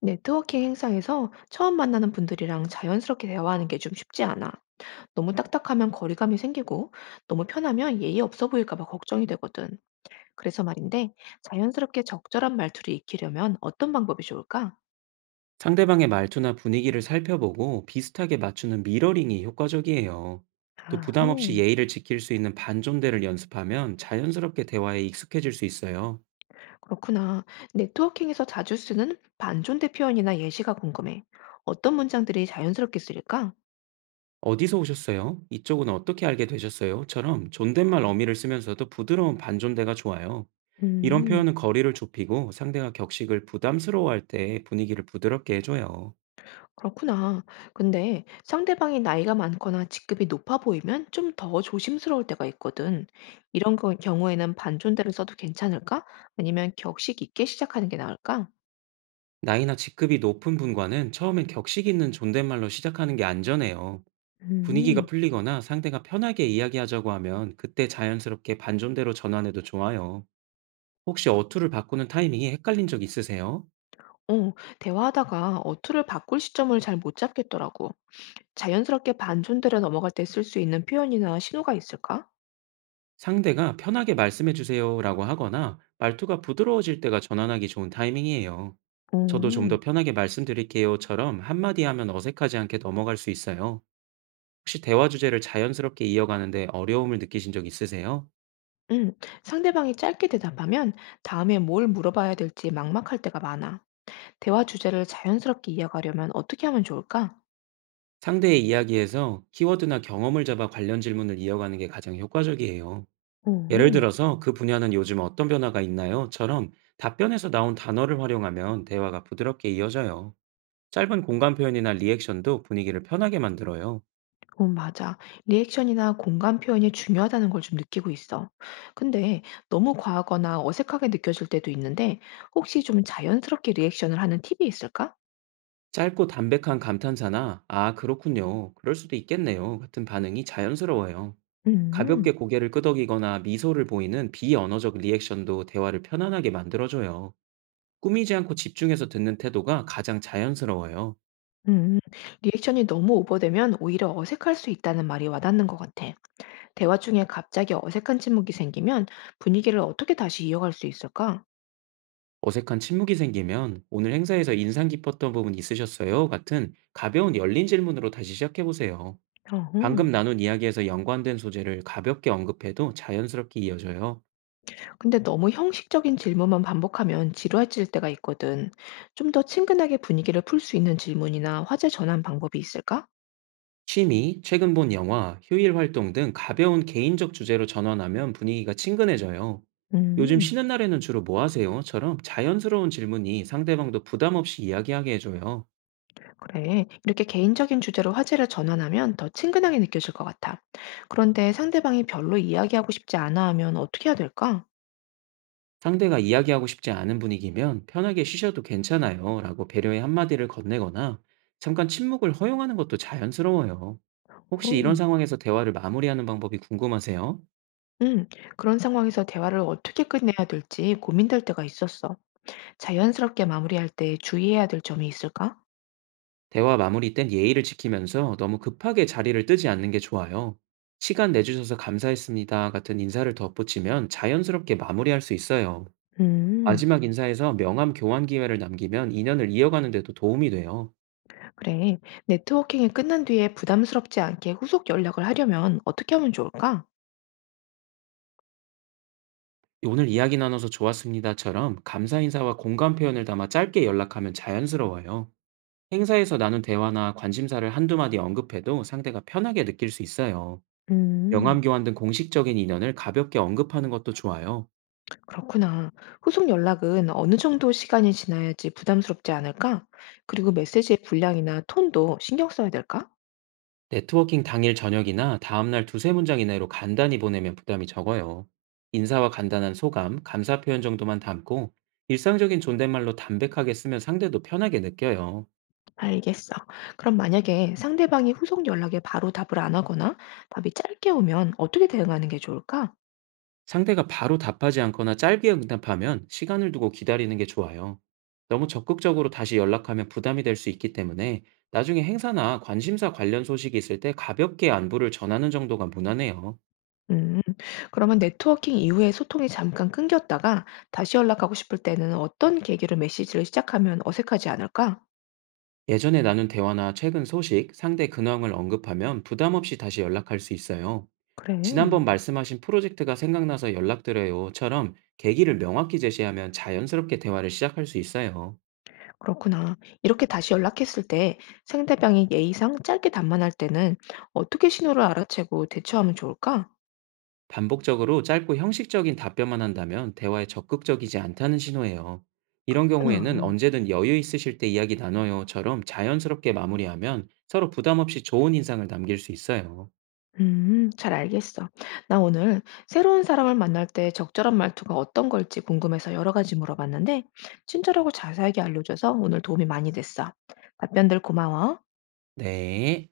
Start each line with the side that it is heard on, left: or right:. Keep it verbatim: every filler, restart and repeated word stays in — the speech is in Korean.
left: 네트워킹 행사에서 처음 만나는 분들이랑 자연스럽게 대화하는 게 좀 쉽지 않아. 너무 딱딱하면 거리감이 생기고, 너무 편하면 예의 없어 보일까 봐 걱정이 되거든. 그래서 말인데, 자연스럽게 적절한 말투를 익히려면 어떤 방법이 좋을까?
right: 상대방의 말투나 분위기를 살펴보고 비슷하게 맞추는 미러링이 효과적이에요. 또
left: 아
right: 부담 없이
left: 음,
right: 예의를 지킬 수 있는 반존대를 연습하면 자연스럽게 대화에 익숙해질 수 있어요.
left: 그렇구나. 네트워킹에서 자주 쓰는 반존대 표현이나 예시가 궁금해. 어떤 문장들이 자연스럽게 쓰일까?
right: 어디서 오셨어요? 이쪽은 어떻게 알게 되셨어요? 처럼 존댓말 어미를 쓰면서도 부드러운 반존대가 좋아요. 이런
left: 음.
right: 표현은 거리를 좁히고 상대가 격식을 부담스러워할 때 분위기를 부드럽게 해줘요.
left: 그렇구나. 근데 상대방이 나이가 많거나 직급이 높아 보이면 좀 더 조심스러울 때가 있거든. 이런 거- 경우에는 반존대를 써도 괜찮을까? 아니면 격식 있게 시작하는 게 나을까?
right: 나이나 직급이 높은 분과는 처음엔 격식 있는 존댓말로 시작하는 게 안전해요. 분위기가
left: 음,
right: 풀리거나 상대가 편하게 이야기하자고 하면 그때 자연스럽게 반전대로 전환해도 좋아요. 혹시 어투를 바꾸는 타이밍이 헷갈린 적 있으세요?
left: 어, 대화하다가 어투를 바꿀 시점을 잘 못 잡겠더라고. 자연스럽게 반존대로 넘어갈 때 쓸 수 있는 표현이나 신호가 있을까?
right: 상대가 편하게 말씀해주세요 라고 하거나 말투가 부드러워질 때가 전환하기 좋은 타이밍이에요. 저도 좀
left: 음,
right: 더 편하게 말씀드릴게요처럼 한마디 하면 어색하지 않게 넘어갈 수 있어요. 혹시 대화 주제를 자연스럽게 이어가는데 어려움을 느끼신 적 있으세요?
left: 응, 상대방이 짧게 대답하면 다음에 뭘 물어봐야 될지 막막할 때가 많아. 대화 주제를 자연스럽게 이어가려면 어떻게 하면 좋을까?
right: 상대의 이야기에서 키워드나 경험을 잡아 관련 질문을 이어가는 게 가장 효과적이에요. 예를
left: 음,
right: 들어서 "그 분야는 요즘 어떤 변화가 있나요?"처럼 답변에서 나온 단어를 활용하면 대화가 부드럽게 이어져요. 짧은 공감 표현이나 리액션도 분위기를 편하게 만들어요.
left: 어, 맞아. 리액션이나 공감 표현이 중요하다는 걸 좀 느끼고 있어. 근데 너무 과하거나 어색하게 느껴질 때도 있는데 혹시 좀 자연스럽게 리액션을 하는 팁이 있을까?
right: 짧고 담백한 감탄사나 "아, 그렇군요. 그럴 수도 있겠네요." 같은 반응이 자연스러워요. 가볍게
left: 음,
right: 고개를 끄덕이거나 미소를 보이는 비언어적 리액션도 대화를 편안하게 만들어줘요. 꾸미지 않고 집중해서 듣는 태도가 가장 자연스러워요.
left: 음, 리액션이 너무 오버되면 오히려 어색할 수 있다는 말이 와닿는 것 같아. 대화 중에 갑자기 어색한 침묵이 생기면 분위기를 어떻게 다시 이어갈 수 있을까?
right: 어색한 침묵이 생기면 "오늘 행사에서 인상 깊었던 부분 있으셨어요?" 같은 가벼운 열린 질문으로 다시 시작해 보세요.
left: 어
right: 방금 나눈 이야기에서 연관된 소재를 가볍게 언급해도 자연스럽게 이어져요.
left: 근데 너무 형식적인 질문만 반복하면 지루해질 때가 있거든. 좀 더 친근하게 분위기를 풀 수 있는 질문이나 화제 전환 방법이 있을까?
right: 취미, 최근 본 영화, 휴일 활동 등 가벼운 개인적 주제로 전환하면 분위기가 친근해져요. "요즘
left: 음,
right: 쉬는 날에는 주로 뭐 하세요?"처럼 자연스러운 질문이 상대방도 부담 없이 이야기하게 해줘요.
left: 그래. 이렇게 개인적인 주제로 화제를 전환하면 더 친근하게 느껴질 것 같아. 그런데 상대방이 별로 이야기하고 싶지 않아 하면 어떻게 해야 될까?
right: 상대가 이야기하고 싶지 않은 분위기면 편하게 쉬셔도 괜찮아요 라고 배려의 한마디를 건네거나 잠깐 침묵을 허용하는 것도 자연스러워요. 혹시 이런
left: 음.
right: 상황에서 대화를 마무리하는 방법이 궁금하세요?
left: 음, 그런 상황에서 대화를 어떻게 끝내야 될지 고민될 때가 있었어. 자연스럽게 마무리할 때 주의해야 될 점이 있을까?
right: 대화 마무리 땐 예의를 지키면서 너무 급하게 자리를 뜨지 않는 게 좋아요. 시간 내주셔서 감사했습니다 같은 인사를 덧붙이면 자연스럽게 마무리할 수 있어요.
left: 음.
right: 마지막 인사에서 명함 교환 기회를 남기면 인연을 이어가는 데도 도움이 돼요.
left: 그래, 네트워킹이 끝난 뒤에 부담스럽지 않게 후속 연락을 하려면 어떻게 하면 좋을까?
right: "오늘 이야기 나눠서 좋았습니다."처럼 감사 인사와 공감 표현을 담아 짧게 연락하면 자연스러워요. 행사에서 나눈 대화나 관심사를 한두 마디 언급해도 상대가 편하게 느낄 수 있어요.
left: 음,
right: 명함 교환 등 공식적인 인연을 가볍게 언급하는 것도 좋아요.
left: 그렇구나. 후속 연락은 어느 정도 시간이 지나야지 부담스럽지 않을까? 그리고 메시지의 분량이나 톤도 신경 써야 될까?
right: 네트워킹 당일 저녁이나 다음 날 두세 문장 이내로 간단히 보내면 부담이 적어요. 인사와 간단한 소감, 감사 표현 정도만 담고 일상적인 존댓말로 담백하게 쓰면 상대도 편하게 느껴요.
left: 알겠어. 그럼 만약에 상대방이 후속 연락에 바로 답을 안 하거나 답이 짧게 오면 어떻게 대응하는 게 좋을까?
right: 상대가 바로 답하지 않거나 짧게 응답하면 시간을 두고 기다리는 게 좋아요. 너무 적극적으로 다시 연락하면 부담이 될 수 있기 때문에 나중에 행사나 관심사 관련 소식이 있을 때 가볍게 안부를 전하는 정도가 무난해요.
left: 음, 그러면 네트워킹 이후에 소통이 잠깐 끊겼다가 다시 연락하고 싶을 때는 어떤 계기로 메시지를 시작하면 어색하지 않을까?
right: 예전에 나눈 대화나 최근 소식, 상대 근황을 언급하면 부담 없이 다시 연락할 수 있어요.
left: 그래.
right: 지난번 말씀하신 프로젝트가 생각나서 연락드려요처럼 계기를 명확히 제시하면 자연스럽게 대화를 시작할 수 있어요.
left: 그렇구나. 이렇게 다시 연락했을 때 상대방이 예의상 짧게 답만할 때는 어떻게 신호를 알아채고 대처하면 좋을까?
right: 반복적으로 짧고 형식적인 답변만 한다면 대화에 적극적이지 않다는 신호예요. 이런 경우에는
left: 그렇구나.
right: 언제든 여유 있으실 때 이야기 나눠요처럼 자연스럽게 마무리하면 서로 부담 없이 좋은 인상을 남길 수 있어요.
left: 음, 잘 알겠어. 나 오늘 새로운 사람을 만날 때 적절한 말투가 어떤 걸지 궁금해서 여러 가지 물어봤는데, 친절하고 자세하게 알려줘서 오늘 도움이 많이 됐어. 답변들 고마워.
right: 네.